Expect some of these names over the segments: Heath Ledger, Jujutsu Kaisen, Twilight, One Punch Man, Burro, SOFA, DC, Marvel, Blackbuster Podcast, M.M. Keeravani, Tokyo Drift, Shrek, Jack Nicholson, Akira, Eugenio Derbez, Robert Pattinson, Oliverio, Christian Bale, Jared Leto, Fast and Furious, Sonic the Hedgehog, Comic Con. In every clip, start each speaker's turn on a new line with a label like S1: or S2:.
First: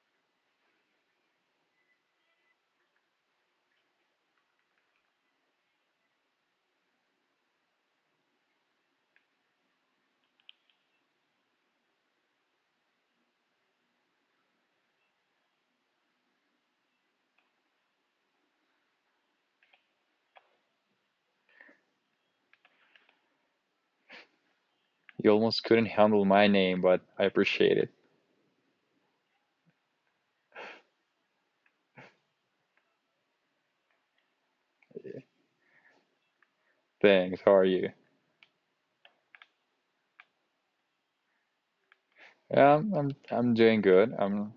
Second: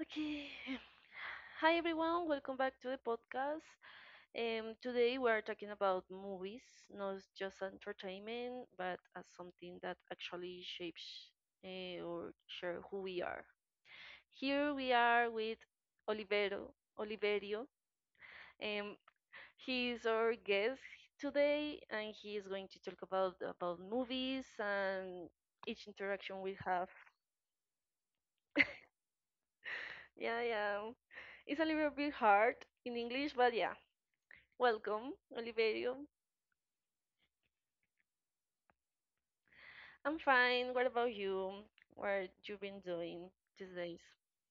S1: Okay. Hi everyone, welcome back to the podcast. Today we are talking about movies, not just entertainment, but as something that actually shapes or share who we are. Here we are with Olivero, Oliverio. Um, he is our guest today, and he is going to talk about movies
S2: You
S1: and
S2: almost couldn't
S1: each
S2: handle my
S1: interaction we
S2: name,
S1: have.
S2: but I appreciate it.
S1: Yeah, yeah, it's a little bit hard in English, but yeah. Welcome, Oliverio.
S2: Thanks. How are you?
S1: I'm fine. What about you? What you been
S2: I'm
S1: doing these
S2: doing
S1: days?
S2: good. I'm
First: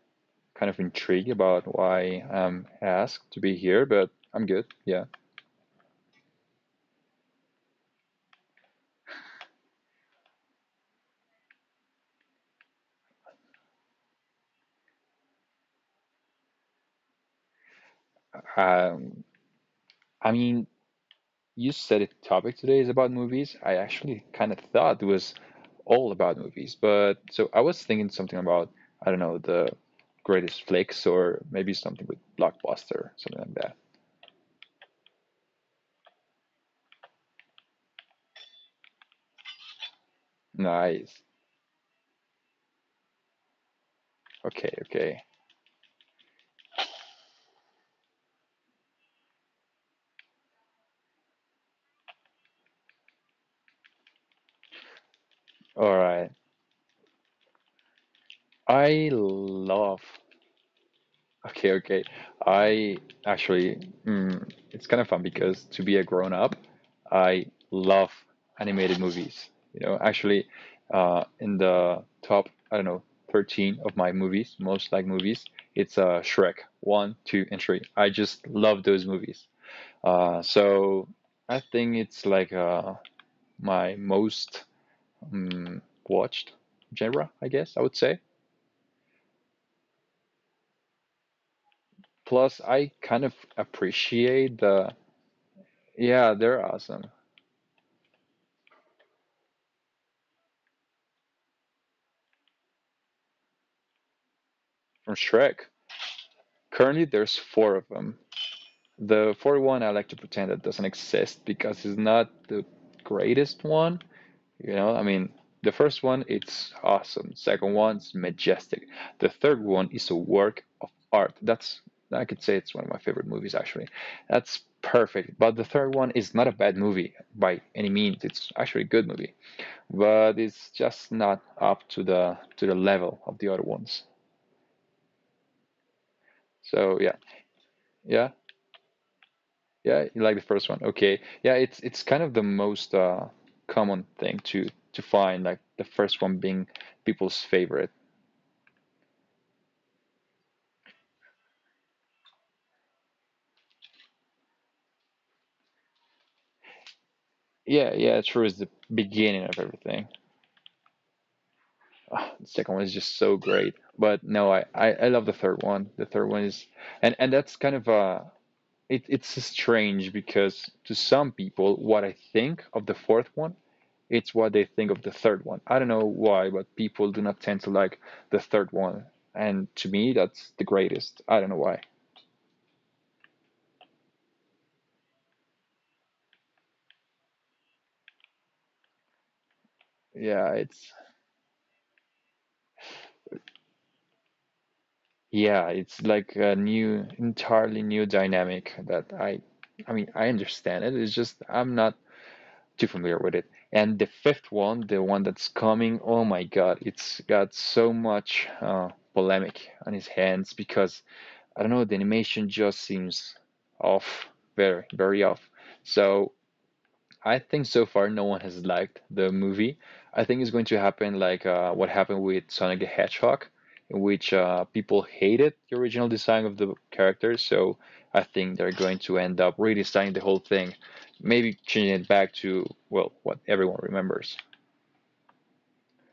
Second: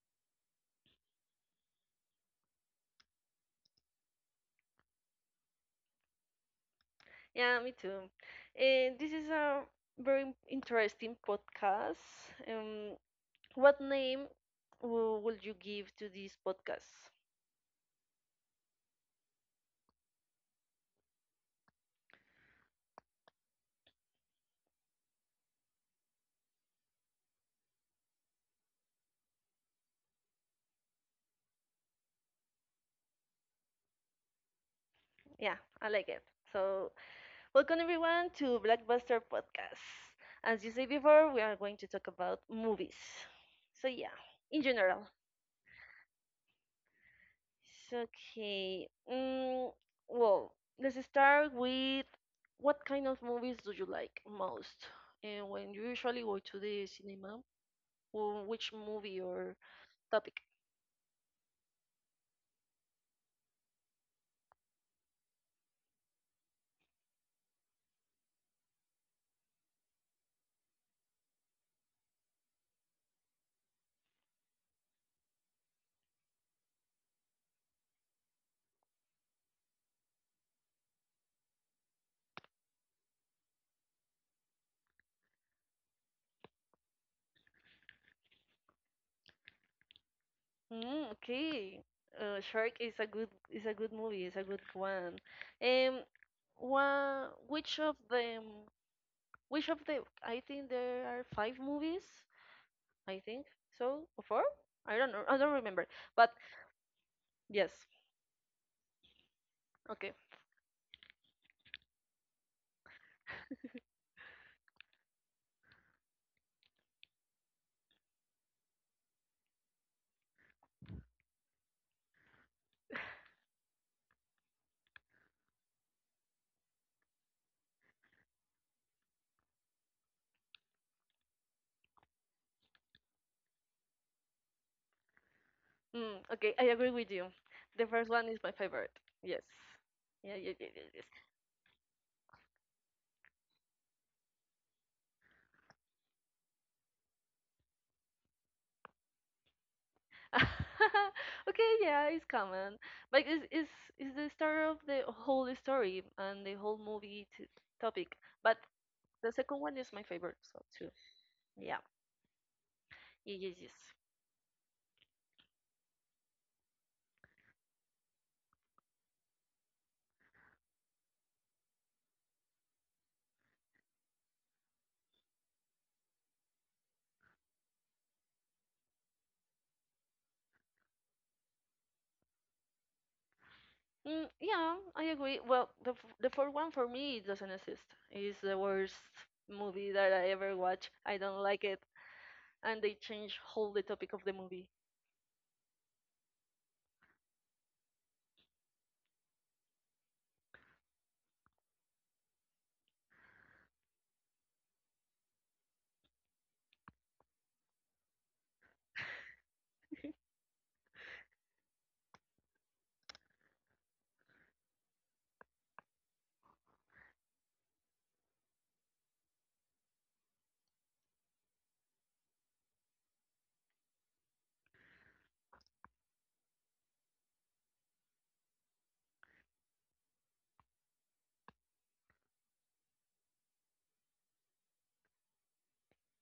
S2: kind of intrigued about why I'm asked to be here, but I'm good. Yeah.
S1: Yeah, me too. And this is a very interesting podcast. Um, what name would you give to this podcast?
S2: Um, I mean, you said it. Topic today is about movies. I actually kind of thought it was all about movies, but so I was thinking something about I don't know the greatest flicks or maybe something with blockbuster, something like that.
S1: Yeah, I like it. So, welcome everyone to Blackbuster Podcast. As you said
S2: Nice.
S1: before, we are going to talk about movies. So yeah, in
S2: Okay.
S1: general.
S2: Okay.
S1: It's okay. Well, let's start with what kind of movies do you like most? And when you
S2: All
S1: usually
S2: right.
S1: go to the cinema, or which
S2: I
S1: movie or
S2: love.
S1: topic?
S2: Okay, okay. I actually, it's kind of fun because to be a grown up, I love animated movies. You know, actually, in the top, I don't know, 13 of my movies, most like movies, it's Shrek 1, 2, and 3. I just love those movies. So I think it's like my most um, watched genre, I guess I would say.
S1: Mm, okay.
S2: Plus,
S1: Shark
S2: I
S1: is a
S2: kind
S1: good
S2: of
S1: movie. It's a
S2: appreciate
S1: good
S2: the.
S1: one. Um,
S2: Yeah, they're awesome.
S1: wha which of them? Which of the? I think there are five movies. I think so. Or four? I don't know.
S2: From
S1: I don't
S2: Shrek.
S1: remember. But
S2: Currently, there's
S1: yes.
S2: four of them. The fourth one, I
S1: Okay.
S2: like to pretend that doesn't exist because it's not the greatest one. You know, I mean, the first one, it's awesome. Second one's majestic. The third one is a work of art. That's, I could say it's one of my favorite movies, actually. That's perfect. But the third one is not a bad movie by any means. It's actually a good movie, but it's just not up to the level of the other ones.
S1: Mm, okay, I agree
S2: So
S1: with
S2: yeah.
S1: you. The first one
S2: Yeah,
S1: is my favorite. Yes.
S2: yeah, you
S1: Yeah,
S2: like the
S1: yeah, yeah,
S2: first one.
S1: yeah,
S2: Okay. Yeah, it's kind of the most common thing to find, like the first one being people's favorite.
S1: yes. Okay, yeah, it's common. But it's the start of the whole story and the whole movie t
S2: Yeah,
S1: topic.
S2: yeah, true
S1: But
S2: is the
S1: the
S2: beginning
S1: second
S2: of
S1: one is my
S2: everything.
S1: favorite, so too. Yeah.
S2: The second one is just
S1: Yeah,
S2: so
S1: yes,
S2: great.
S1: yes.
S2: But no, I love the third one. The third one is, and that's kind of it it's strange because to some people what I think of the fourth one, it's what they think of the third one. I don't know why, but people do not tend to like the third one. And to me, that's the greatest. I don't know why.
S1: Mm, yeah, I agree. Well, the fourth one for me it doesn't exist. It's the worst movie that I ever
S2: Yeah,
S1: watched.
S2: it's,
S1: I don't like it. And they change whole the topic of the movie.
S2: yeah, it's like a new, entirely new dynamic that I mean, I understand it. It's just I'm not too familiar with it. And the fifth one, the one that's coming, oh my God, it's got so much polemic on his hands because I don't know, the animation just seems off, very, very off. So I think so far no one has liked the movie. I think it's going to happen like what happened with Sonic the Hedgehog, in which people hated the original design of the character. So I think they're going to end up redesigning the whole thing, maybe changing it back to well what everyone remembers.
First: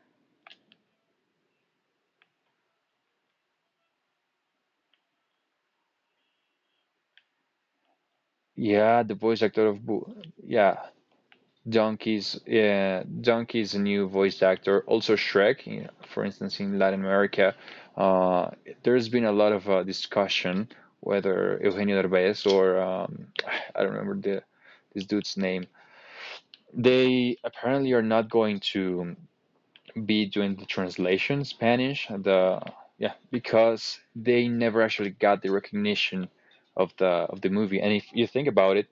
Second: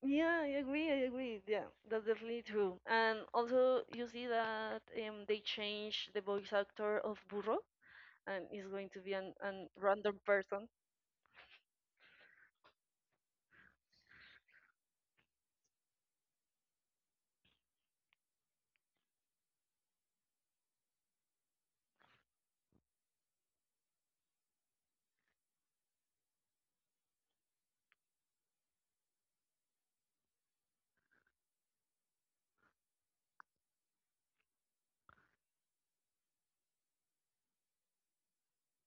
S1: Yeah, I agree. I agree. Yeah, that's definitely true. And also, you see that they changed the voice actor of Burro, and it's going to
S2: Yeah,
S1: be
S2: the voice actor
S1: an
S2: of Boo.
S1: random person.
S2: Yeah, Donkey's a new voice actor. Also Shrek, you know, for instance, in Latin America, uh, there's been a lot of discussion whether Eugenio Derbez or I don't remember the this dude's name. They apparently are not going to be doing the translation in Spanish. The, yeah, because they never actually got the recognition of the movie. And if you think about it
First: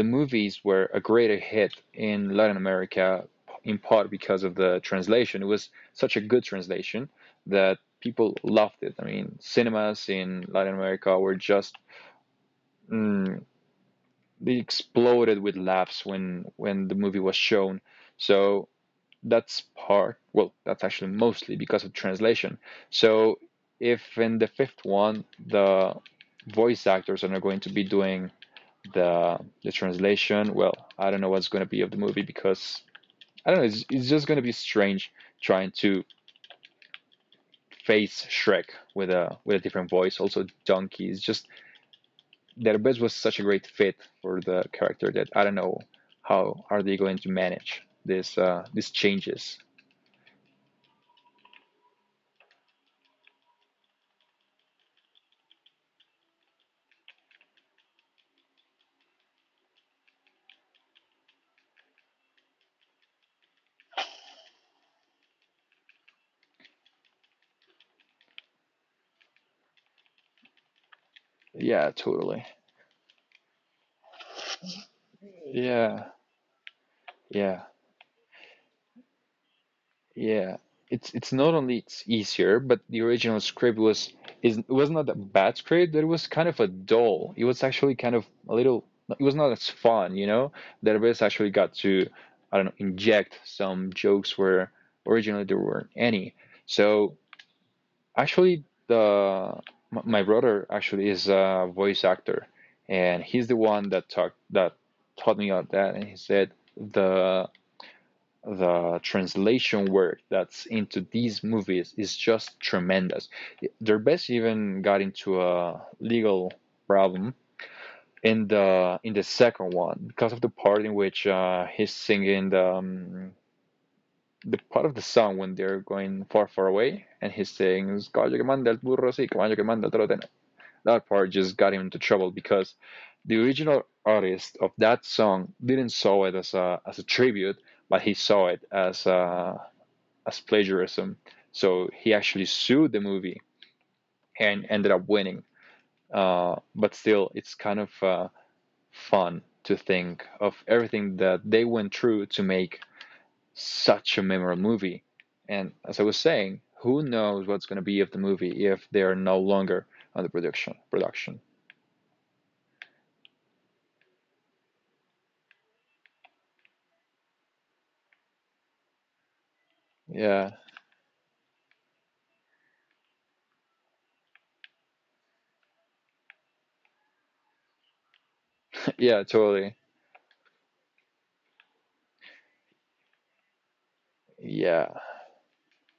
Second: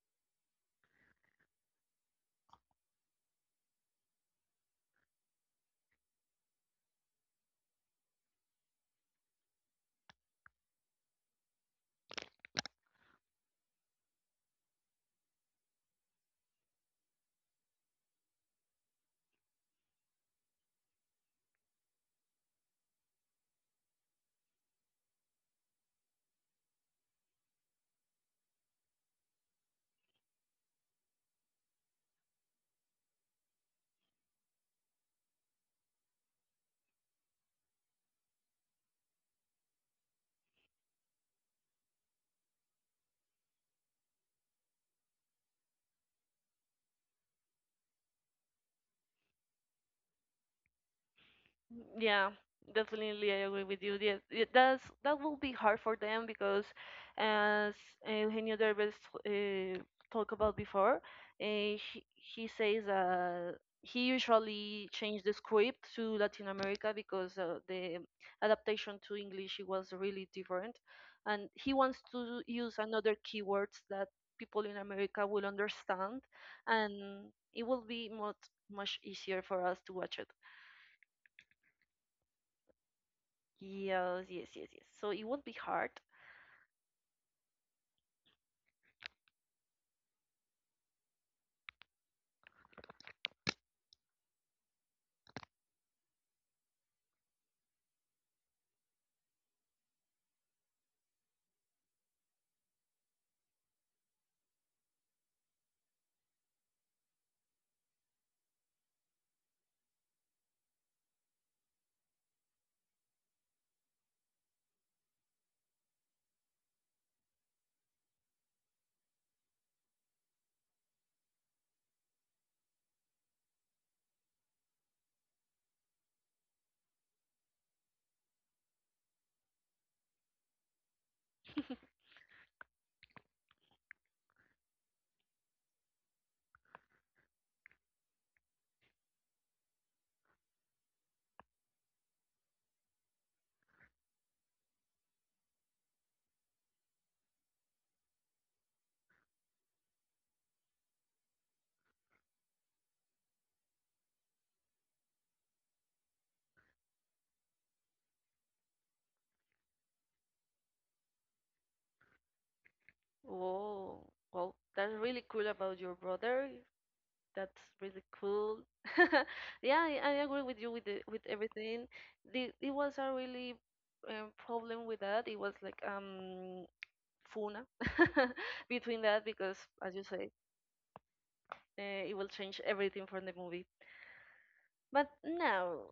S2: the movies were a greater hit in Latin America in part because of the translation. It was such a good translation that people loved it. I mean, cinemas in Latin America were just mm, they exploded with laughs when the movie was shown. So that's part, well, that's actually mostly because of translation. So if in the fifth one the voice actors are not going to be doing the translation. Well, I don't know what's going to be of the movie because I don't know. It's, just going to be strange trying to face Shrek with a different voice. Also, Donkey it's just their best was such a great fit for the character that I don't know how are they going to manage this these changes.
S1: Yeah, definitely, I agree with you. Yes, it does. That will be hard for them because, as Eugenio Derbez uh, talked about before, he says that he usually changed the script to Latin America because the adaptation to English it was really different, and he
S2: Yeah,
S1: wants to
S2: totally.
S1: use another keywords that people in America will
S2: Yeah,
S1: understand, and
S2: yeah.
S1: it will be much easier for us to watch it.
S2: Yeah, it's not only it's easier, but the original script was,
S1: Yes, yes,
S2: is it
S1: yes, yes.
S2: was not
S1: So
S2: a
S1: it won't be
S2: bad
S1: hard.
S2: script. It was kind of a dull. It was actually kind of a little. It was not as fun, you know. Derbez actually got to, I don't know, inject some jokes where originally there weren't any. So actually, the my brother actually is a voice actor, and he's the one that taught me all that, and he said the translation work that's into these movies is just tremendous. Their best even got into a legal problem in the second one because of the part in which he's singing the part of the song when they're going far far away and he sings "Caballo que manda el burro sí, caballo que manda el toro." That part just got him into trouble because the original artist of that song didn't saw it as a tribute, but he saw it as a, as plagiarism. So he actually sued the movie and ended up winning. But still, it's kind of fun to think of everything that they went through to make such a memorable movie. And as I was saying, who knows what's going to be of the movie if they are no longer on the production.
S1: Whoa. Well, that's really cool about your brother. That's really cool. Yeah, I agree
S2: Yeah,
S1: with you with with everything. It was a really problem with that. It was like funa between
S2: yeah,
S1: that because,
S2: totally.
S1: as you say, it will change everything from the movie.
S2: Yeah.
S1: But now,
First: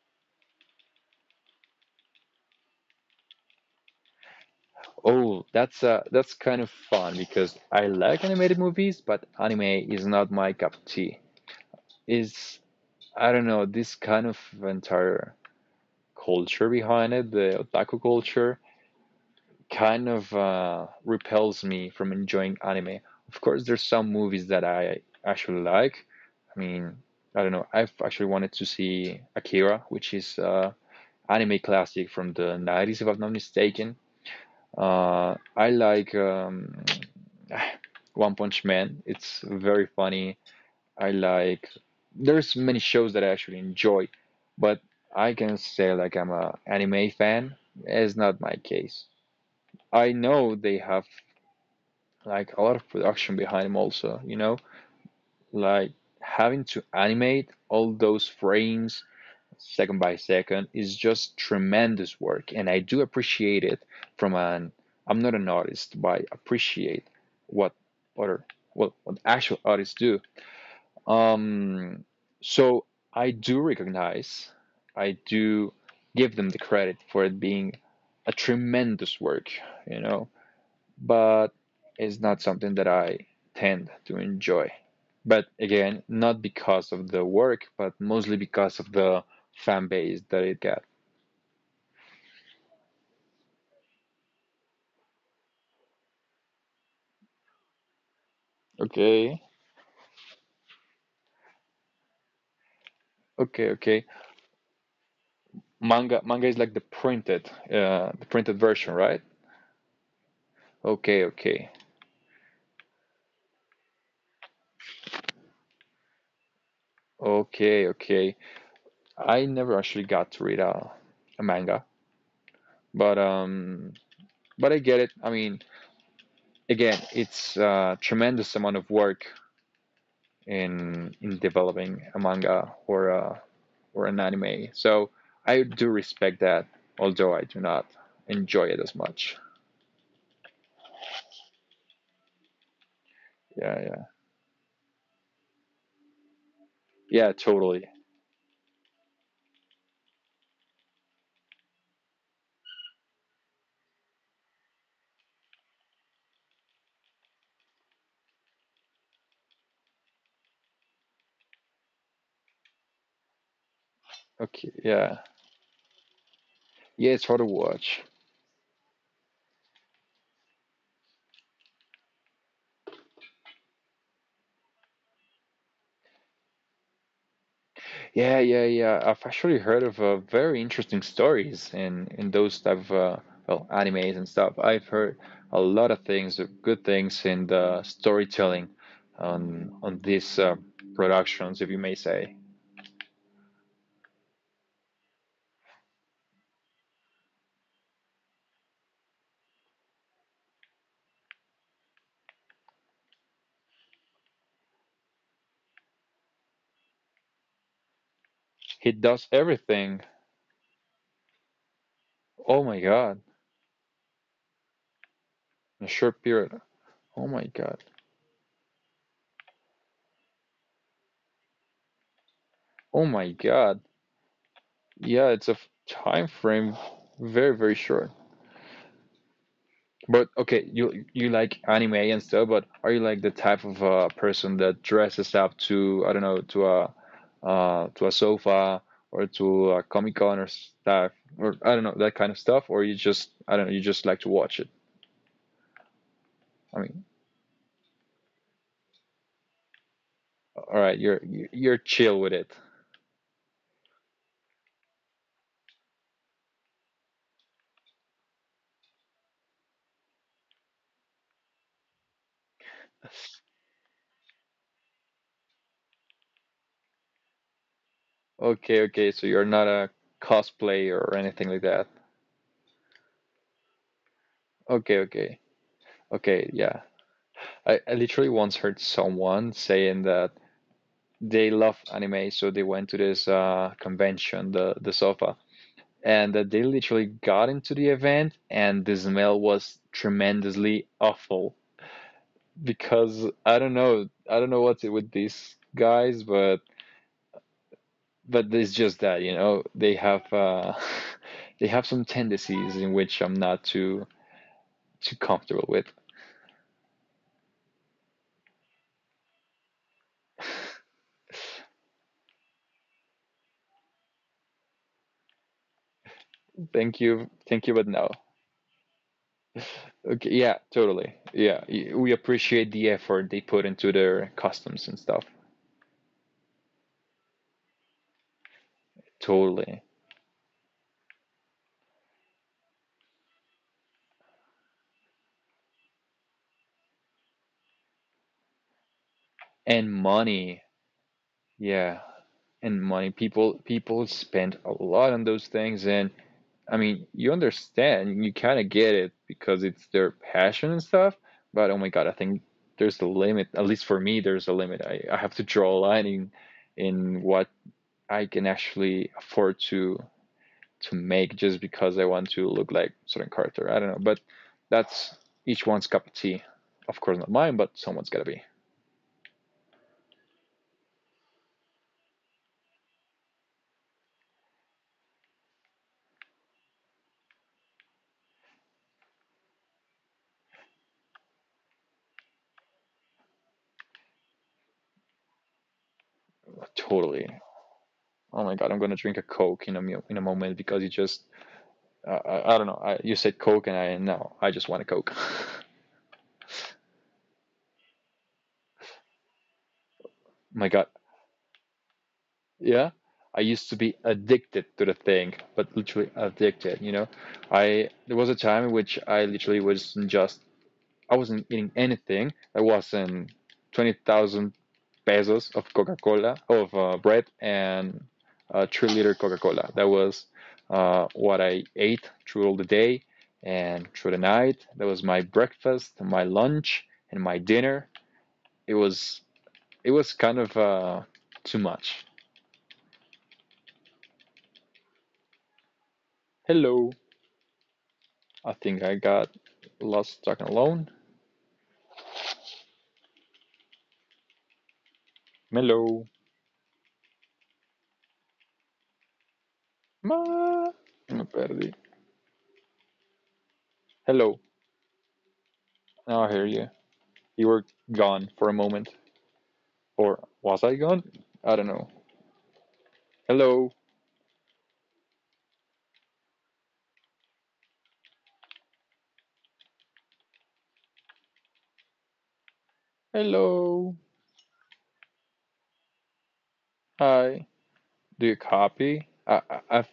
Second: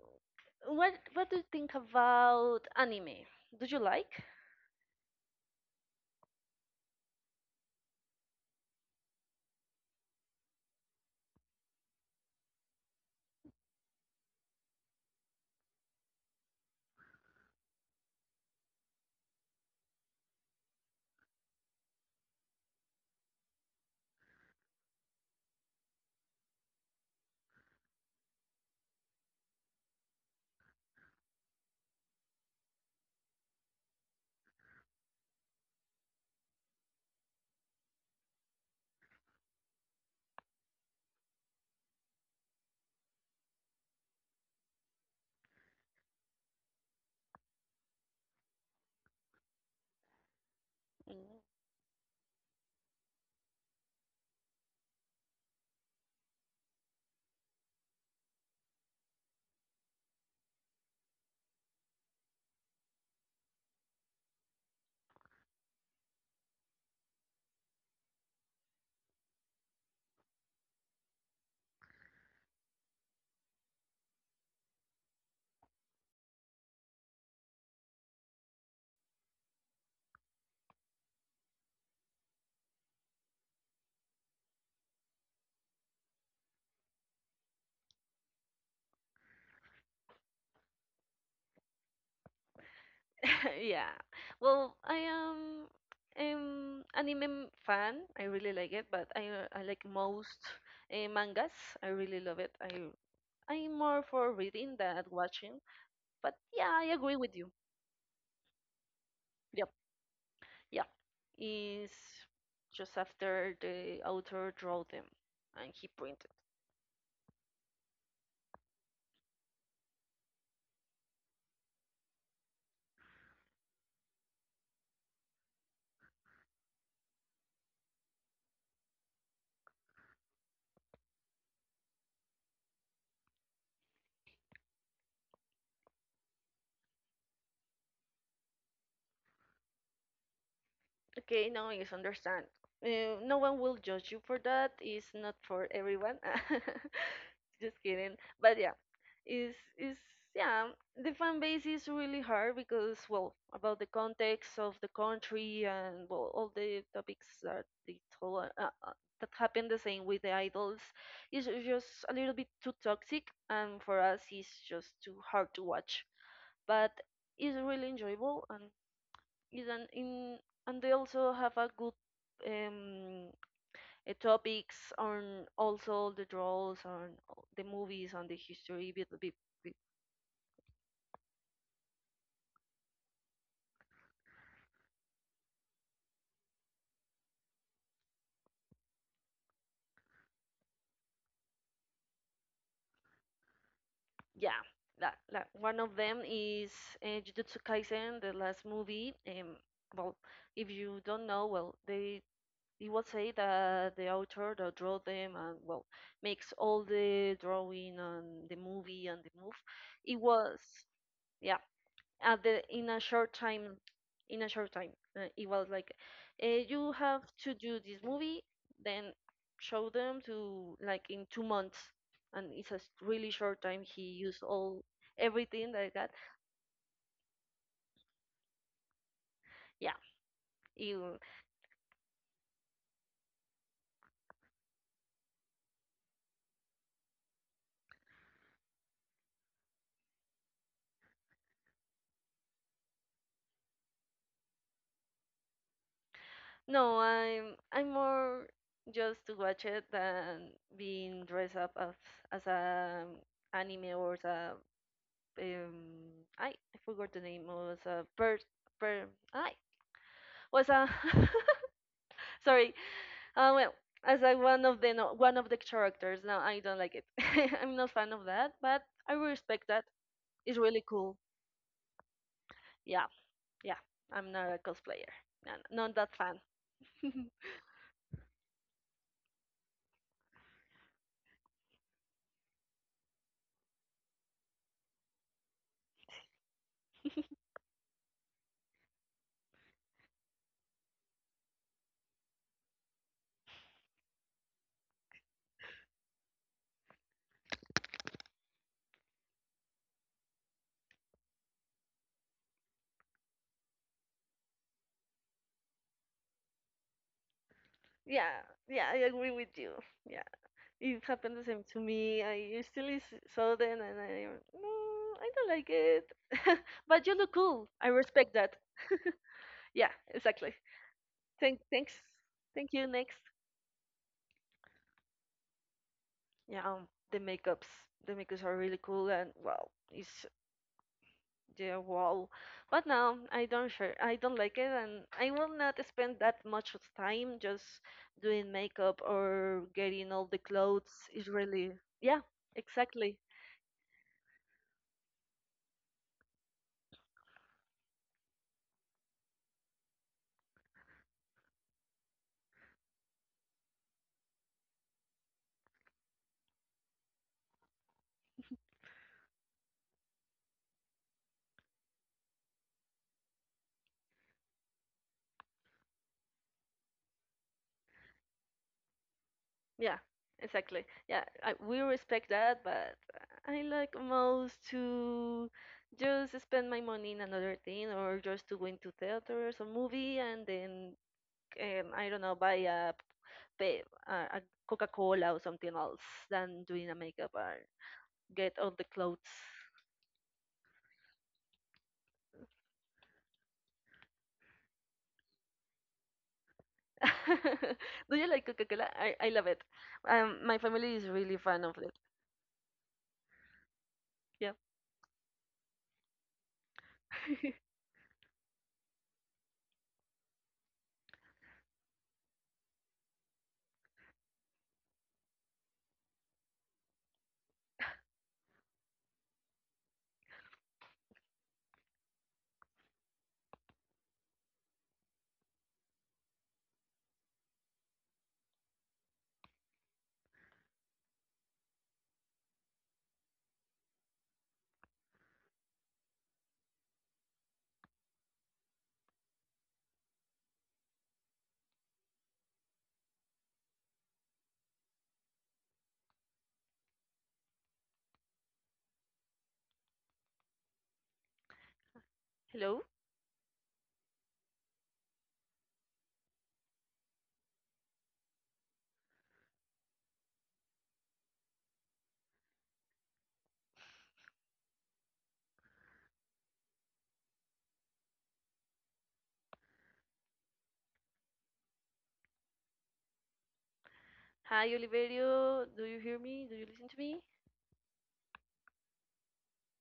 S1: what do you think about anime? Do you like?
S2: Oh, that's kind of fun because I like animated movies, but anime is not my cup of tea. Is, I don't know, this kind of entire culture behind it, the otaku culture, kind of repels me from enjoying anime. Of course, there's some movies that I actually like. I mean, I don't know. I've actually wanted to see Akira, which is anime classic from the 90s, if I'm not mistaken. I like One Punch Man. It's very funny. I like There's many shows that I actually enjoy, but I can say like I'm a anime fan. It's not my case. I know they have like a lot of production behind them also, you know, like having to animate all those frames second by second is just tremendous work, and I do appreciate it from an, I'm not an artist, but I appreciate what other well what actual artists do. Um, so I do recognize, I do give them the credit for it being a tremendous work, you know, but it's not something that I tend to enjoy. But again, not because of the work, but mostly because of the fan base that it got.
S1: Yeah. Well, I am anime fan. I really like it, but
S2: Okay.
S1: I like most mangas. I really love it.
S2: Okay,
S1: I'm more
S2: okay.
S1: for reading than watching. But
S2: Manga is
S1: yeah,
S2: like
S1: I agree with you.
S2: the printed version, right?
S1: Yep. Yeah.
S2: Okay, okay.
S1: Is just after the author draw them and he printed.
S2: Okay, okay. I never actually got to read a manga, but um, but I get it. I mean, again, it's a tremendous amount of work in developing a manga or a, or an anime. So I do respect that, although I do not enjoy it as much.
S1: Okay, now I understand. No one will
S2: Yeah, yeah,
S1: judge you for that. It's not for everyone.
S2: yeah,
S1: Just
S2: totally.
S1: kidding. But yeah, is yeah, the fan base is really hard because well, about the context of the country and well, all the topics that they told that happened the same with the idols is just a little bit too toxic, and for us, it's
S2: Okay,
S1: just too
S2: yeah,
S1: hard to watch. But
S2: yeah, it's hard to
S1: it's really
S2: watch.
S1: enjoyable and is an in and they also have a good. Um, Topics on also the draws on all the movies on the
S2: Yeah, yeah,
S1: history
S2: yeah. I've actually
S1: bit-
S2: heard of very interesting stories in those type of well animes and stuff. I've heard a lot of things, good things in the storytelling on these productions, if you may say.
S1: yeah that, one of them is Jujutsu Kaisen the last movie well if you don't know well they it was say that the author that draw them and well makes all the drawing and the
S2: He
S1: movie and
S2: does
S1: the move
S2: everything.
S1: it was yeah at the
S2: Oh my God,
S1: in a short time it was
S2: in a
S1: like
S2: short period.
S1: you have
S2: Oh my
S1: to do
S2: God.
S1: this movie then show them to like in 2 months and it's a
S2: Oh my
S1: really short
S2: God.
S1: time he used all
S2: Yeah, it's a
S1: everything like that I got
S2: time frame very, very short.
S1: yeah
S2: But okay, you
S1: ew.
S2: like anime and stuff, but are you like the type of person that dresses up to I don't know to a sofa or to a Comic Con or stuff or I don't know that kind of stuff, or you just I don't know you just like to watch it? I
S1: no
S2: mean,
S1: i'm i'm more just to watch it than
S2: all right, you're
S1: being
S2: you're
S1: dressed up
S2: you're
S1: as
S2: chill with it.
S1: a anime or as a um I forgot the name was a per per I was a sorry. Well, as like one of the characters. No, I don't like it. I'm not fan of that,
S2: Okay,
S1: but
S2: okay,
S1: I
S2: so you're not
S1: respect that.
S2: a
S1: It's really
S2: cosplayer or
S1: cool.
S2: anything like that.
S1: Yeah, yeah. I'm not a
S2: Okay,
S1: cosplayer.
S2: okay,
S1: No, no, not that fan.
S2: okay, yeah. I literally once heard someone saying that they love anime, so they went to this convention, the SOFA, and they literally got into the event, and the smell was tremendously awful because I don't know what's it with these guys, but it's just that, you know, they have they have some tendencies in which I'm not too comfortable with.
S1: Yeah, yeah. I agree with you. Yeah, it happened the same to me. I usually saw them, and no, I don't like it. But you look
S2: Thank
S1: cool.
S2: you, but
S1: I
S2: no.
S1: respect that. Yeah,
S2: Okay, yeah,
S1: exactly.
S2: totally. Yeah,
S1: Thanks.
S2: we appreciate
S1: Thank
S2: the
S1: you. Next.
S2: effort they put into their customs and stuff.
S1: Yeah, the makeups. The makeups are really cool, and well,
S2: Totally.
S1: it's the wall. But now I don't sure I don't like it and I will not spend that much of time just doing makeup or
S2: And
S1: getting all the
S2: money,
S1: clothes. It's really
S2: yeah,
S1: yeah,
S2: and money.
S1: exactly.
S2: People spend a lot on those things, and I mean, you understand, you kind of get it because it's their passion and stuff. But oh my God, I think there's a limit. At least for me, there's a limit. I have to draw a line in what I can actually afford to make just because I want to look like certain character. I don't know, but that's each one's cup of tea. Of course, not mine, but someone's gotta be.
S1: Yeah, exactly. Yeah, we respect that, but I like most to just spend my money in another thing or just to go into theaters or movie and then I don't know buy a, pa- a Coca-Cola or something else than doing a
S2: Totally.
S1: makeup. Or,
S2: Oh my
S1: get
S2: God,
S1: all
S2: I'm
S1: the
S2: gonna drink a
S1: clothes.
S2: Coke in a moment because you just I don't know. I, you said Coke and I no, I just want a Coke.
S1: Do you like Coca-Cola? I love it. My
S2: My God,
S1: family is really fan of it.
S2: yeah. I used to be
S1: Yeah.
S2: addicted to the thing, but literally addicted. I there was a time in which I literally was just I wasn't eating anything that wasn't 20,000 pesos of Coca-Cola, of bread, and 3 liter Coca-Cola. That was what I ate through all the day and through the night. That was my breakfast, my lunch, and my dinner. It was it was kind of too much. Hello, I think I got lost talking alone. Hello, ma, me perdí.
S1: Hello.
S2: Hello, now I hear you. You were gone for a moment. Or was I gone? I don't know. Hello. Hello.
S1: Hi, Oliverio. Do you hear me? Do you listen to me?
S2: Hi. Do you copy? I, I've-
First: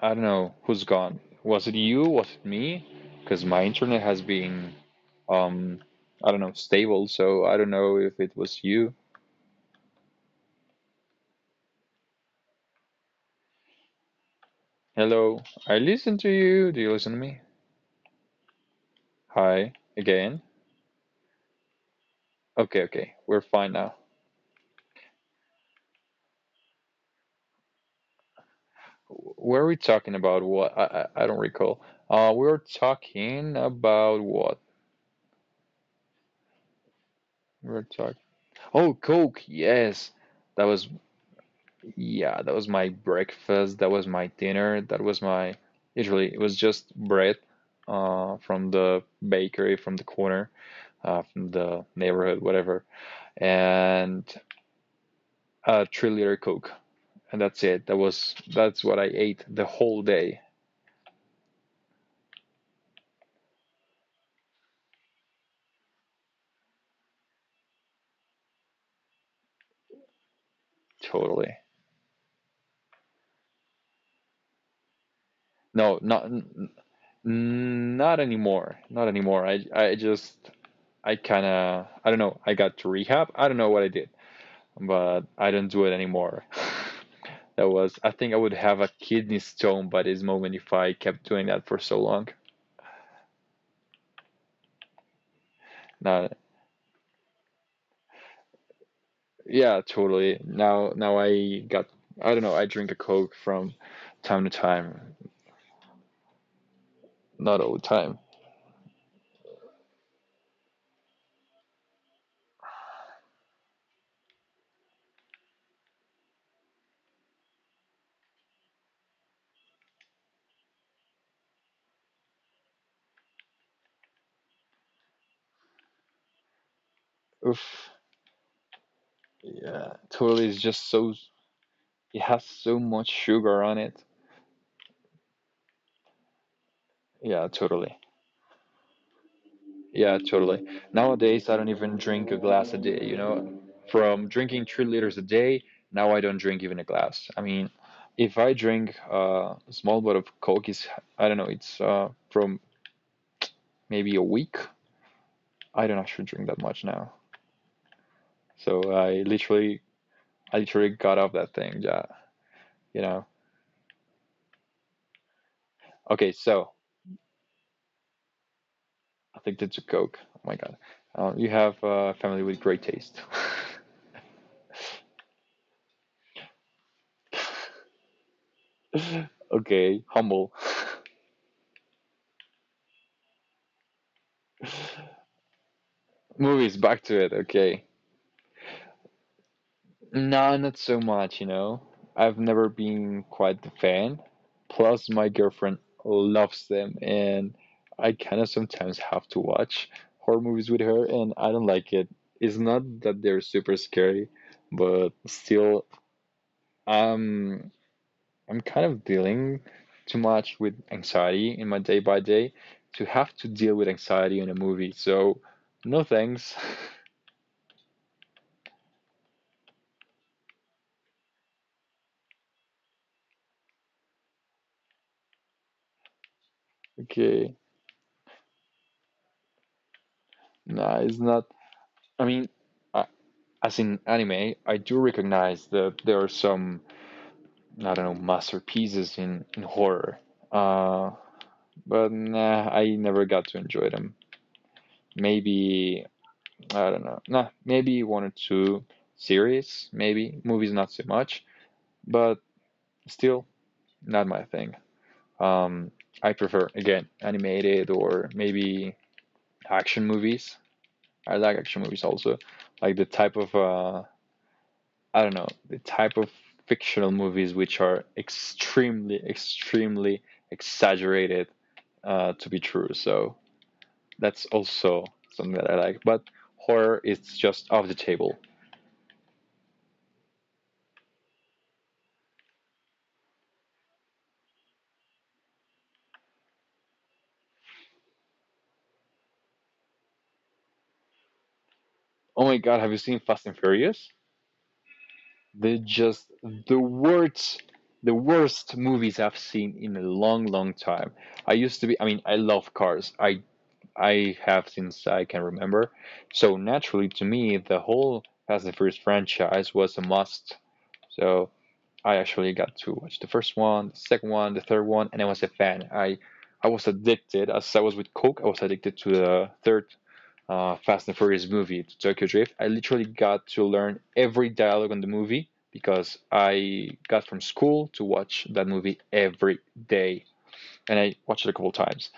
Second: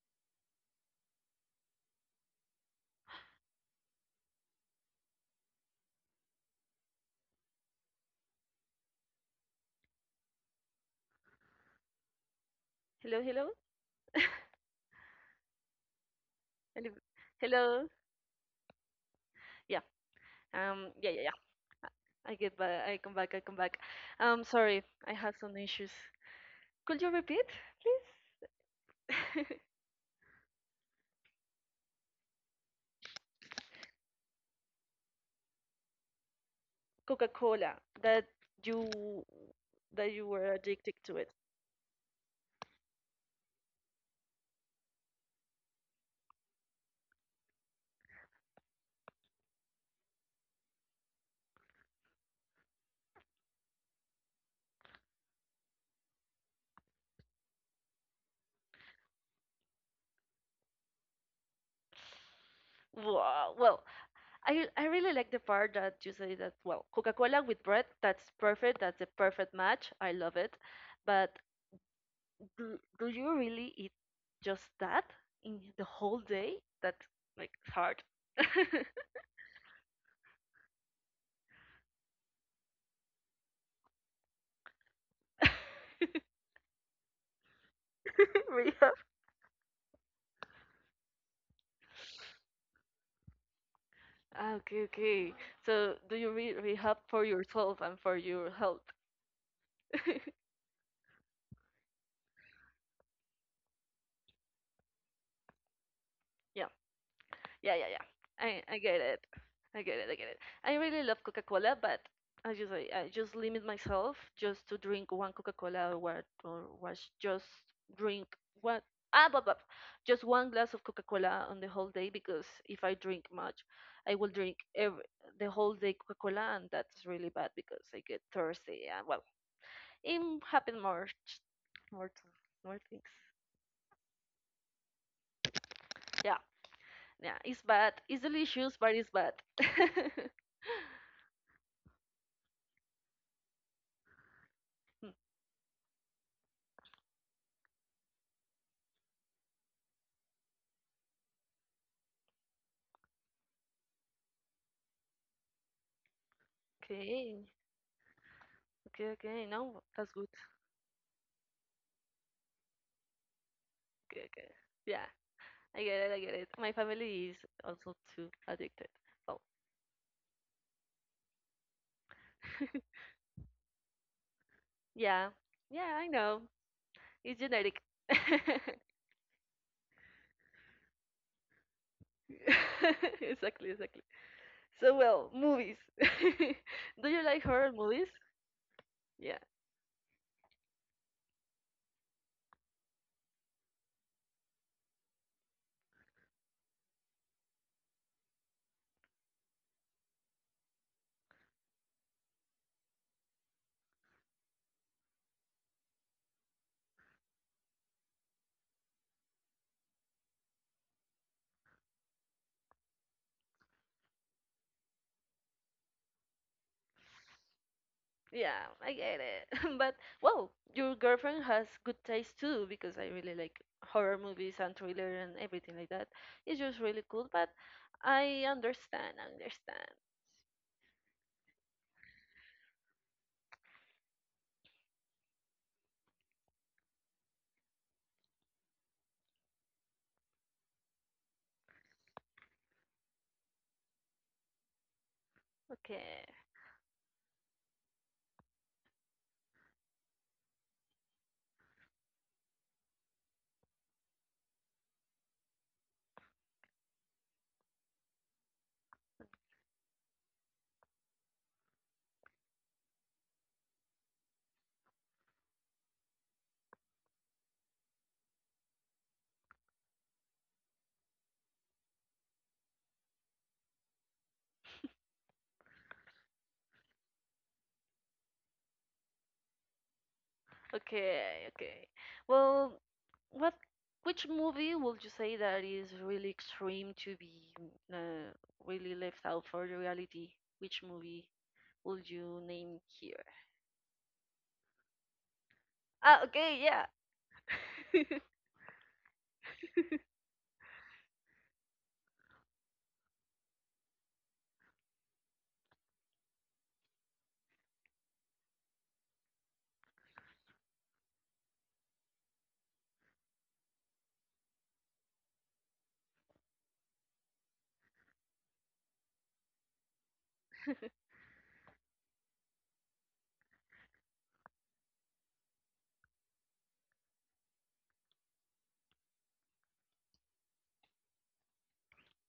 S2: I do not know who's gone. Was it you? Was it me? Because my internet has been, um, I don't know, stable, so I don't know if it was you.
S1: Hello, hello.
S2: Hello. I listen to you. Do you
S1: Oliv-
S2: listen to me?
S1: Hello.
S2: Hi.
S1: Yeah.
S2: Again?
S1: Yeah, yeah, yeah. I get
S2: Okay,
S1: back.
S2: okay. We're
S1: I come
S2: fine
S1: back.
S2: now.
S1: Sorry, I had some issues. Could you repeat, please?
S2: Were we talking about what? I don't recall. We were talking about what?
S1: Coca-Cola
S2: Red Sox.
S1: that
S2: Oh,
S1: you
S2: Coke, yes.
S1: that you were
S2: That was,
S1: addicted to it.
S2: yeah, that was my breakfast. That was my dinner. That was my, literally, it was just bread from the bakery, from the corner, from the neighborhood, whatever, and a 3 liter Coke. And that's it. That was, that's what I ate the whole day.
S1: Wow. Well, I really like the part that you say that well, Coca-Cola with bread, that's perfect. That's a perfect match. I love it. But
S2: Totally.
S1: do you really eat just that in the
S2: No, not,
S1: whole day?
S2: n-
S1: That's like
S2: n-
S1: hard.
S2: not anymore. Not anymore. I just, I kind of, I don't know. I got to rehab. I don't know what I did but I don't do it anymore. That was, I think I would have a
S1: Rehab.
S2: kidney stone by this moment if I kept doing that for so long.
S1: Ah, okay, okay. So do you
S2: Now,
S1: re rehab for yourself and for your health?
S2: yeah, totally. Now, now I got, I don't know, I drink a Coke from time to time,
S1: Yeah.
S2: not
S1: Yeah,
S2: all the
S1: yeah, yeah.
S2: time.
S1: I get it. I get it. I get it. I really love Coca Cola, but I just limit myself just to drink one Coca Cola or what or was just drink what ah but just one glass of Coca Cola on the whole day because if I drink much, I will drink every the whole day Coca Cola and that's really bad
S2: Oof,
S1: because I get thirsty and well,
S2: yeah,
S1: it
S2: totally. It's
S1: happened
S2: just so,
S1: more
S2: it has
S1: more
S2: so
S1: things.
S2: much sugar on it.
S1: Yeah, yeah.
S2: Yeah,
S1: It's bad.
S2: totally.
S1: It's delicious, but it's bad.
S2: Yeah, totally. Nowadays, I don't even drink a glass a day, you know? From drinking 3 liters a day, now I don't drink even a glass. I mean, if I drink a small bottle of Coke, is I don't know, it's from maybe a week. I don't actually drink that much now.
S1: Okay,
S2: So
S1: okay. No, that's good.
S2: I literally got off that thing, yeah, you know?
S1: Okay, okay. Yeah, I get it, I get
S2: Okay,
S1: it. My
S2: so
S1: family is also too addicted. So,
S2: addicted to Coke. Oh my God. You have a family with great taste.
S1: yeah, yeah, I know. It's genetic.
S2: Okay, humble.
S1: Exactly, exactly. So, well, movies.
S2: Movies,
S1: Do
S2: back
S1: you
S2: to
S1: like
S2: it,
S1: horror
S2: okay.
S1: movies? Yeah,
S2: Nah, not so much, you know. I've never been quite the fan. Plus, my girlfriend loves them, and I kind of sometimes have to watch horror movies with her, and I don't like it. It's not that they're super scary, but still, um, I'm kind of dealing too much with anxiety in my day by day to have to deal with anxiety in a movie. So, no thanks.
S1: yeah, I get it. But, well, your girlfriend has good taste too, because I really like horror movies and thriller and everything like that. It's just really cool, but
S2: Okay,
S1: I understand, understand.
S2: nah, it's not. I mean, I, as in anime, I do recognize that there are some, I don't know, masterpieces in horror. Uh, but nah, I never got to enjoy them. Maybe,
S1: Okay,
S2: I don't know, nah, maybe one or two series, maybe. Movies, not so much, but still, not my thing. Um, I prefer, again, animated or maybe action movies. I like action movies also. Like the type of I don't know, the type of fictional movies which are extremely, extremely exaggerated to be true. So that's also something that I like. But horror is just off the table.
S1: okay. Well, what, which movie would you say that is really extreme to be uh, really left out for the reality? Which movie would you
S2: Oh my
S1: name
S2: God, have you
S1: here?
S2: seen Fast and Furious? They're
S1: Ah,
S2: just
S1: okay, yeah.
S2: the worst, the worst movies I've seen in a long, long time. I used to be, I mean, I love cars. I have since I can remember. So naturally, to me, the whole Fast and Furious franchise was a must. So I actually got to watch the first one, the second one, the third one, and I was a fan. I was addicted. As I was with Coke, I was addicted to the third Fast and Furious movie, to Tokyo Drift. I literally got to learn every dialogue on the movie because I got from school to watch that movie every day, and I watched it a couple times.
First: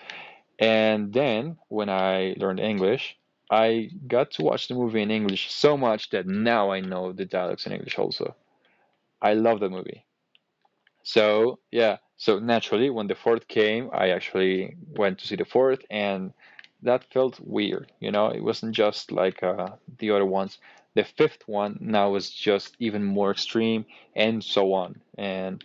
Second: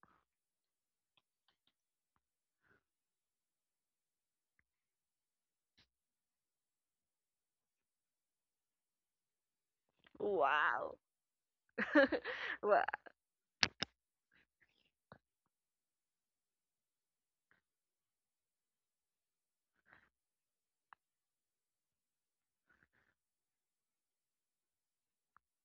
S2: And then when I learned English, I got to watch the movie in English so much that now I know the dialogues in English also. I love that movie.
S1: Wow.
S2: So yeah, so
S1: Wow.
S2: naturally, when the fourth came, I actually went to see the fourth, and that felt weird. You know, it wasn't just like the other ones. The fifth one now is just even more extreme, and so on. And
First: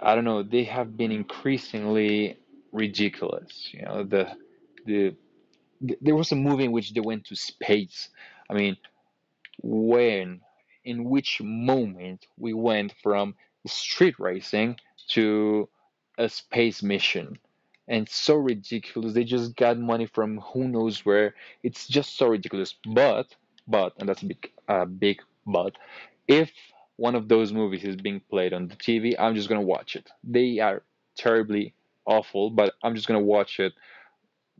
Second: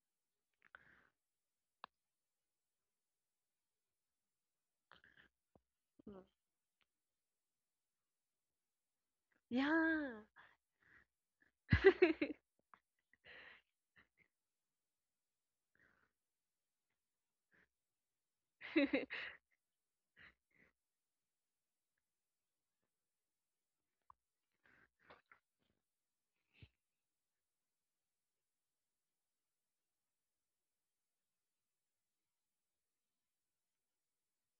S2: I don't know, they have been increasingly ridiculous. You know, the there was a movie in which they went to space. I mean,
S1: Yeah.
S2: when, in which moment we went from street racing to a space mission. And so ridiculous. They just got money from who knows where. It's just so ridiculous. But, and that's a big, big but, if one of those movies is being played on the TV, I'm just gonna watch it. They are terribly awful, but I'm just gonna watch it.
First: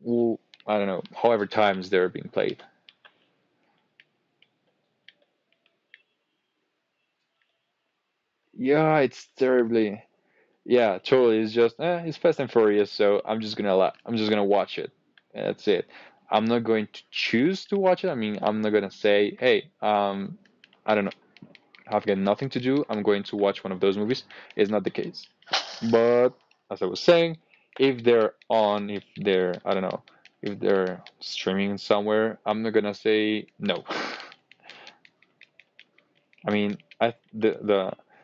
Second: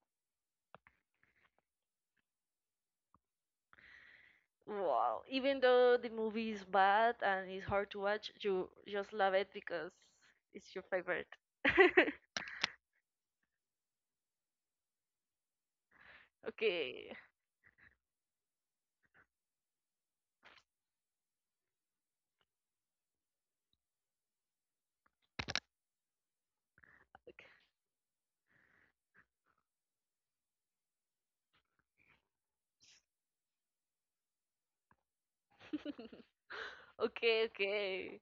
S2: I I don't know, however times they're being played.
S1: Wow. Even though the movie is bad and it's hard to watch, you
S2: Yeah,
S1: just
S2: it's
S1: love it because
S2: terribly.
S1: it's your
S2: Yeah,
S1: favorite.
S2: totally. It's just eh, it's Fast and Furious, so I'm just gonna allow, I'm just gonna watch it. And that's it. I'm not going to
S1: Okay.
S2: choose to watch it. I mean, I'm not gonna say, hey, I don't know, I've got nothing to do. I'm going to watch one of those movies. It's not the case. But as I was saying, if they're on, if they're, I don't know, if they're streaming somewhere, I'm not gonna say no. I mean, I
S1: Okay,
S2: the
S1: okay.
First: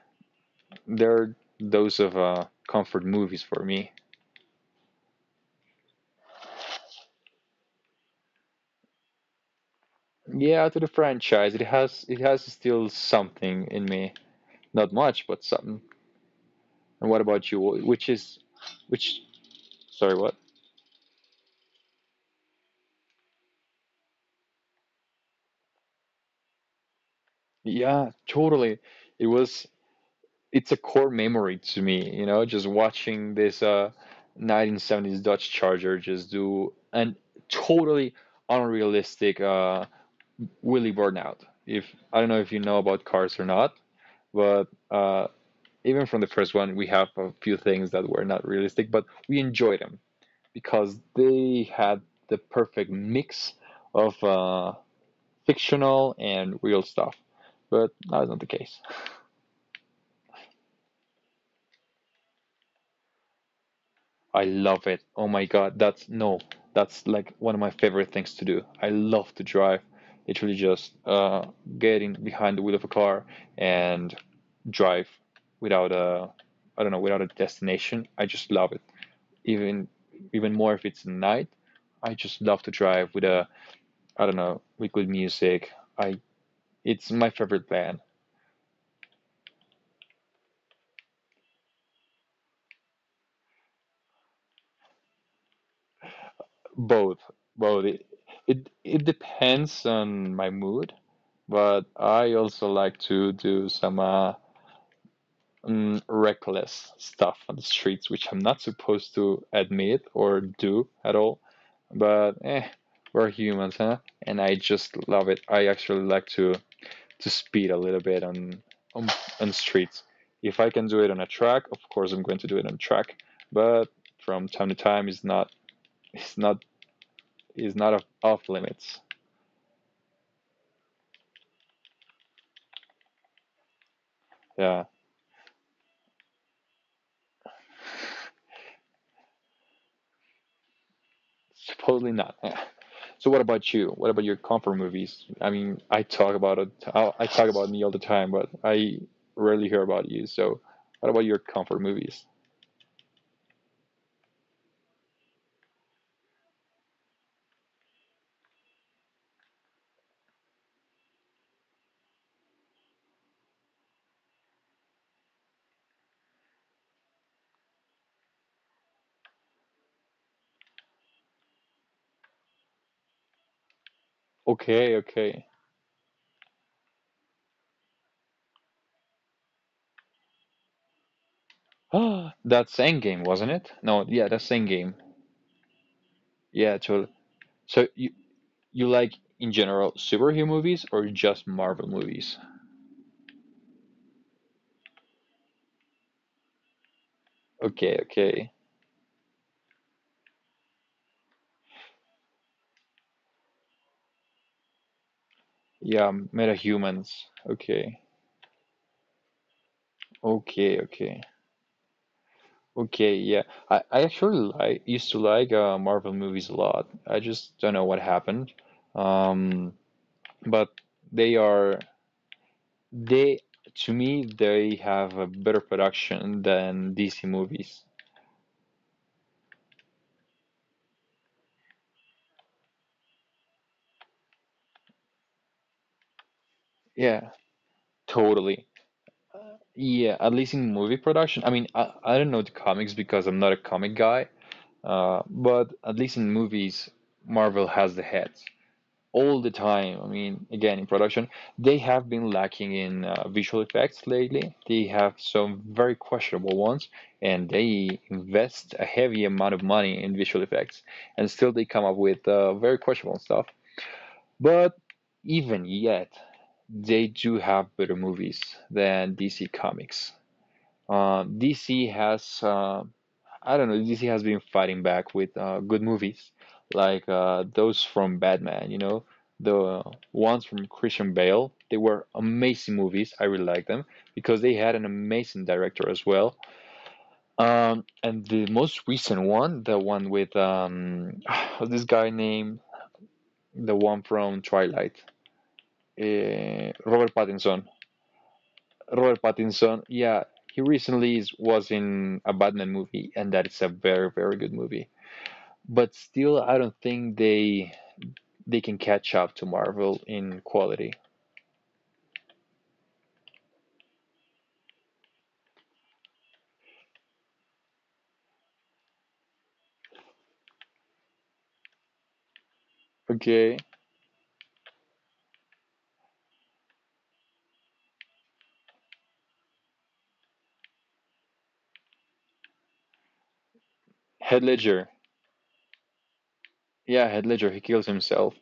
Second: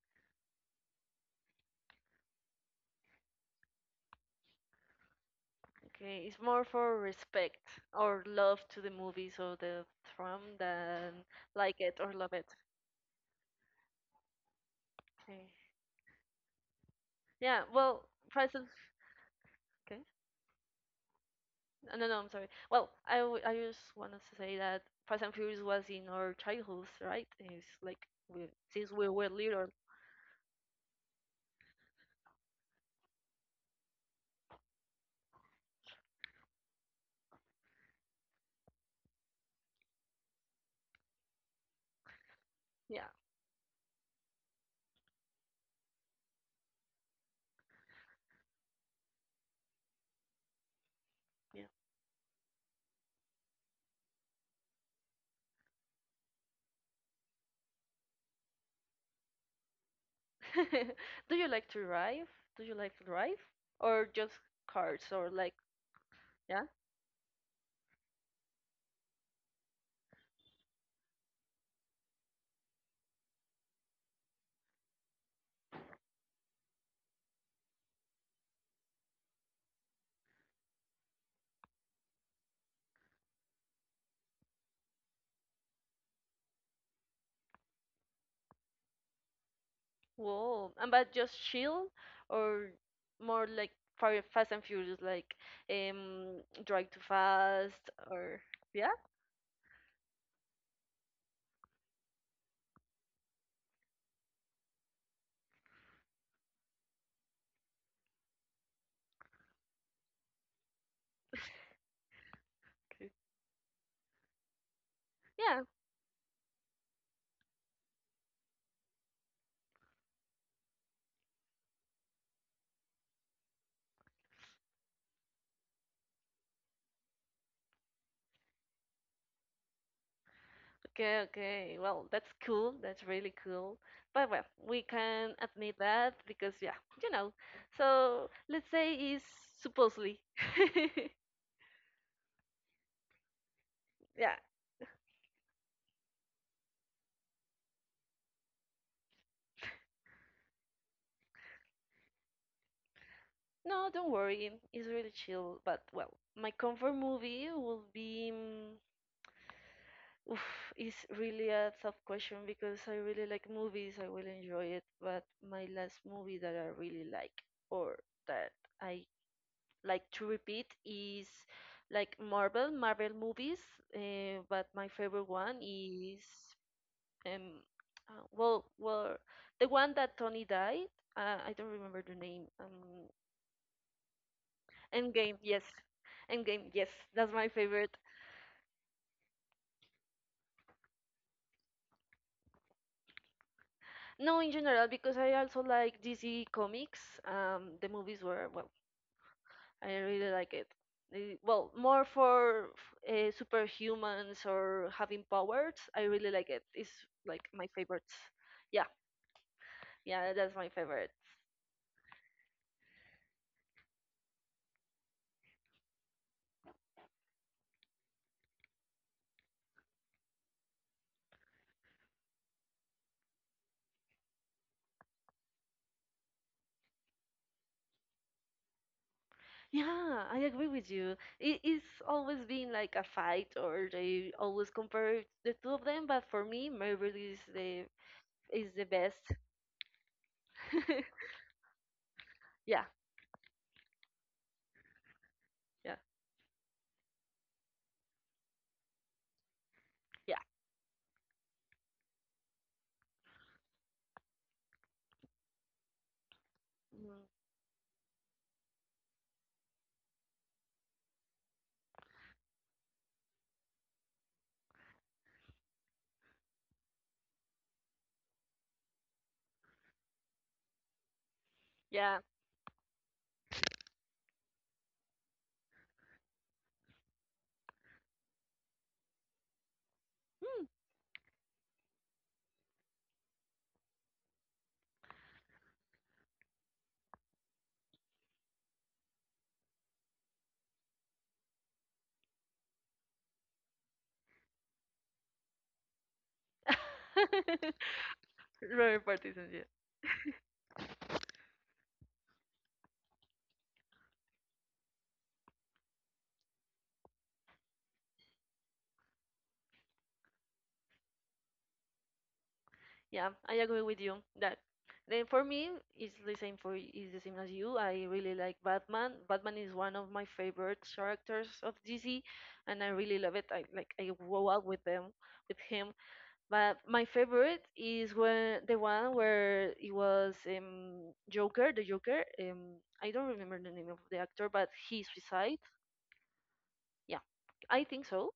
S2: they're those of comfort movies for me.
S1: Okay, it's more for respect or love to the movies or the film
S2: Yeah, to the
S1: than
S2: franchise. It
S1: like it
S2: has
S1: or
S2: it
S1: love
S2: has
S1: it.
S2: still something in me. Not much, but
S1: Okay.
S2: something. And what about you?
S1: Yeah,
S2: Wh-
S1: well,
S2: Which is
S1: Fast and
S2: which
S1: okay.
S2: sorry, what?
S1: No, no, I'm sorry. Well, I just wanted to say that Fast and Furious was in our childhoods, right? It's like
S2: Yeah,
S1: we,
S2: totally.
S1: since we
S2: It
S1: were
S2: was
S1: little.
S2: it's a core memory to me, you know, just watching this 1970s Dodge Charger just do an totally unrealistic wheelie burnout. If I don't know if you know about
S1: Yeah,
S2: cars or not, but even from the first one, we have a few things that were not realistic, but we enjoy them because
S1: yeah.
S2: they had the perfect mix of fictional and real stuff. But that's not the case.
S1: Do you like to drive? Do you like to drive? Or just
S2: I love it.
S1: cars
S2: Oh
S1: or
S2: my
S1: like,
S2: god, that's no,
S1: yeah?
S2: that's like one of my favorite things to do. I love to drive. Literally just getting behind the wheel of a car and drive without a, I don't know, without a destination. I just love it. Even even more if it's night. I just love to drive with a, I don't know, with good music. I It's my favorite band.
S1: Whoa. And but just chill or more like Fast and Furious, like Drive to
S2: Both, both.
S1: Fast
S2: It,
S1: or
S2: it
S1: yeah?
S2: it depends on my mood, but I also like to do some reckless stuff on the streets, which I'm not supposed to admit or do at all. But eh,
S1: Okay.
S2: we're humans, huh? And I just love it. I
S1: Yeah.
S2: actually like to speed a little bit on on on streets. If I can do it on a track, of course I'm going to do it on track. But from time to time, it's not is not off, limits.
S1: Okay, okay. Well, that's cool. That's really cool. But well,
S2: Yeah,
S1: we can admit that because yeah, you know. So let's say it's supposedly.
S2: supposedly not. Yeah. So what about you? What about your
S1: Yeah.
S2: comfort movies? I mean, I talk about it. I talk about me all the time, but I rarely hear about you. So what about your comfort movies?
S1: No, don't worry. It's really chill. But well, my comfort movie will be. Mm, oof, it's really a tough question because I really like movies, I will enjoy it, but my last movie that I really like or that I like to repeat is like Marvel movies, but my
S2: Okay,
S1: favorite
S2: okay.
S1: one is um well the one that Tony died, I don't remember the name.
S2: That same game, wasn't it? No, yeah, that same game.
S1: Endgame, yes. Endgame,
S2: Yeah,
S1: yes.
S2: totally.
S1: That's my
S2: So
S1: favorite.
S2: you like in general superhero movies or just Marvel movies?
S1: No, in general, because I also like DC comics. The
S2: Okay,
S1: movies
S2: okay.
S1: were well, I really like it. The- well, more for superhumans or having powers. I
S2: Yeah,
S1: really like it. It's
S2: metahumans.
S1: like my
S2: Okay.
S1: favorite. Yeah, yeah, that's my
S2: Okay,
S1: favorite.
S2: okay. Okay, yeah. I actually like used to like Marvel movies a lot. I just don't know what happened. Um, but they are they to me they have a better production than DC movies.
S1: Yeah, I agree with you. It's always been like a fight, or they always compare the two of them. But for me, Marvel
S2: Yeah, totally.
S1: is the best.
S2: Yeah, at least in movie production. I mean, I don't know the
S1: Yeah,
S2: comics because I'm not a comic guy. But at
S1: yeah,
S2: least in movies, Marvel has the head. All the time. I
S1: yeah,
S2: mean, again, in production, they have been lacking in visual effects lately. They have some very questionable ones,
S1: mm,
S2: and they invest a heavy amount of money in visual effects, and still they come up with very questionable stuff. But even yet, they do have better movies than DC Comics. DC
S1: yeah.
S2: has I don't know, DC has been fighting back with good movies like those from Batman, you know, the ones from Christian Bale. They were amazing movies. I really like them because they had an amazing director as well. And the most recent one, the one with this guy named the one from Twilight,
S1: Mm.
S2: Robert Pattinson.
S1: Robert
S2: Robert
S1: Pattinson, yes.
S2: Pattinson, yeah, he recently is, was in a Batman movie, and that is a very, very good movie. But still I don't think they can catch up to Marvel in quality.
S1: Yeah, I agree with you that. Then for me, it's the same as you. I really like Batman. Batman is one of my favorite characters of DC, and I really love it.
S2: Okay.
S1: I grow up with with him. But my favorite is when the one where it was Joker, the Joker. I don't remember the name of the
S2: Head
S1: actor, but
S2: Ledger.
S1: he suicide.
S2: Yeah, Head
S1: Yeah,
S2: Ledger, he kills
S1: I think
S2: himself.
S1: so.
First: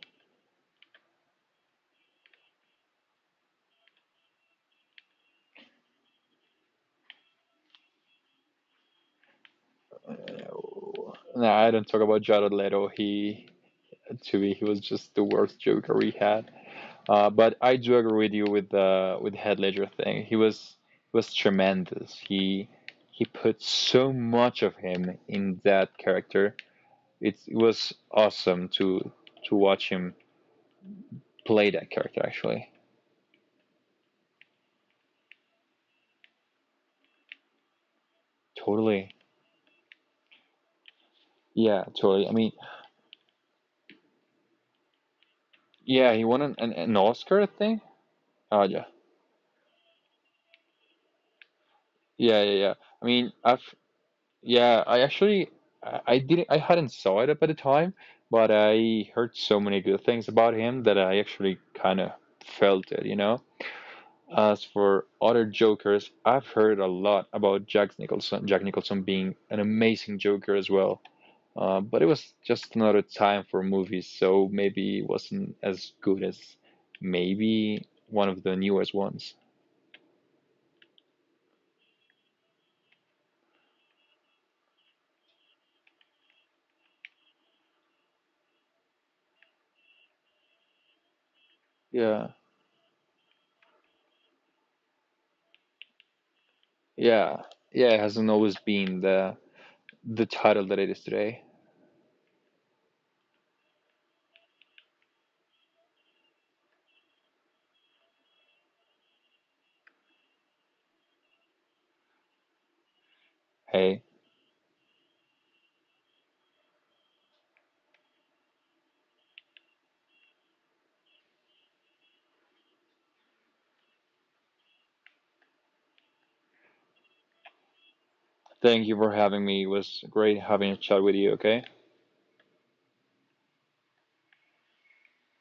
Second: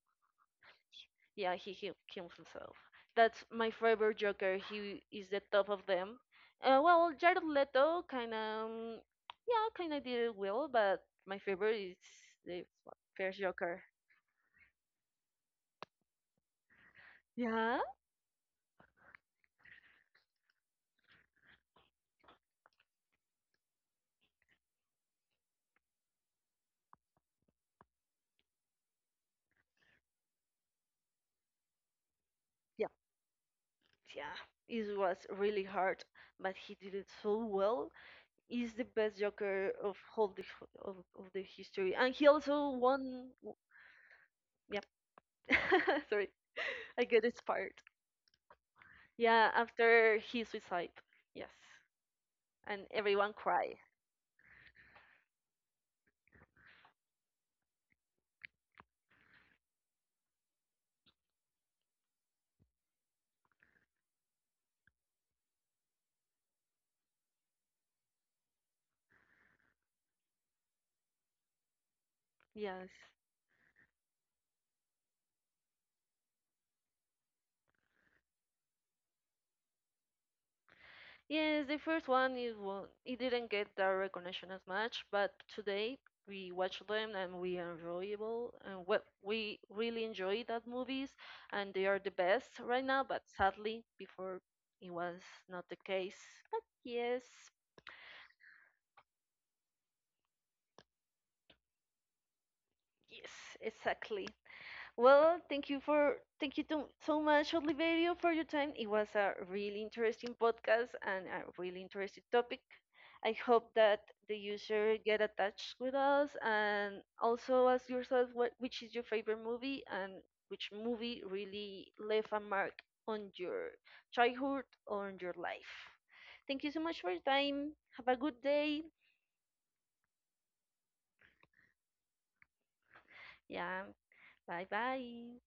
S1: Yeah, he kills himself. That's my favorite Joker. He is the top of them. Well, Jared Leto kind of, yeah, kind of did it well, but
S2: No,
S1: my
S2: I
S1: favorite
S2: don't
S1: is
S2: talk about Jared
S1: the
S2: Leto.
S1: first
S2: He
S1: Joker.
S2: to me he was just the worst Joker we had. But I
S1: Yeah,
S2: do agree with you with the with Head Ledger thing. He was tremendous. He put so much of him in that character. It was awesome to watch him play that character actually.
S1: yeah, yeah. It was really hard, but he did it so well. He's the best
S2: Totally.
S1: Joker of all the of the
S2: Yeah,
S1: history, and he
S2: totally. I mean,
S1: also won. Yeah,
S2: yeah,
S1: sorry,
S2: he won an
S1: I get
S2: Oscar, I
S1: inspired.
S2: think. Oh, yeah.
S1: Yeah, after his suicide. Yes.
S2: Yeah, yeah, yeah.
S1: And
S2: I
S1: everyone
S2: mean, I've,
S1: cried.
S2: yeah, I actually, I didn't, I hadn't saw it up at the time, but I heard so many good things about him that I actually kind of felt it, you know? As for other Jokers, I've heard a lot about Jack Nicholson, Jack Nicholson being an amazing Joker as well. But it was just
S1: Yes.
S2: another time for movies, so maybe it wasn't as good as maybe one of the newest ones.
S1: Yes, the first one it didn't get the recognition as much, but today we watch them and we enjoyable and we really enjoy that movies and they are the
S2: Yeah,
S1: best right now, but sadly before it was not the case. But yes,
S2: yeah, yeah. It hasn't always been the title that it is today.
S1: yes, exactly. Well, thank you for so much, Oliverio, for your time. It was a really interesting podcast and a really interesting topic. I hope that
S2: Hey,
S1: the user get attached with us and also ask yourself what which is your favorite movie and which movie really left a mark on your childhood or on your life. Thank you so much for your time. Have a good day.
S2: thank you for having me. It was great having a chat with you. Okay.
S1: Yeah. Bye bye.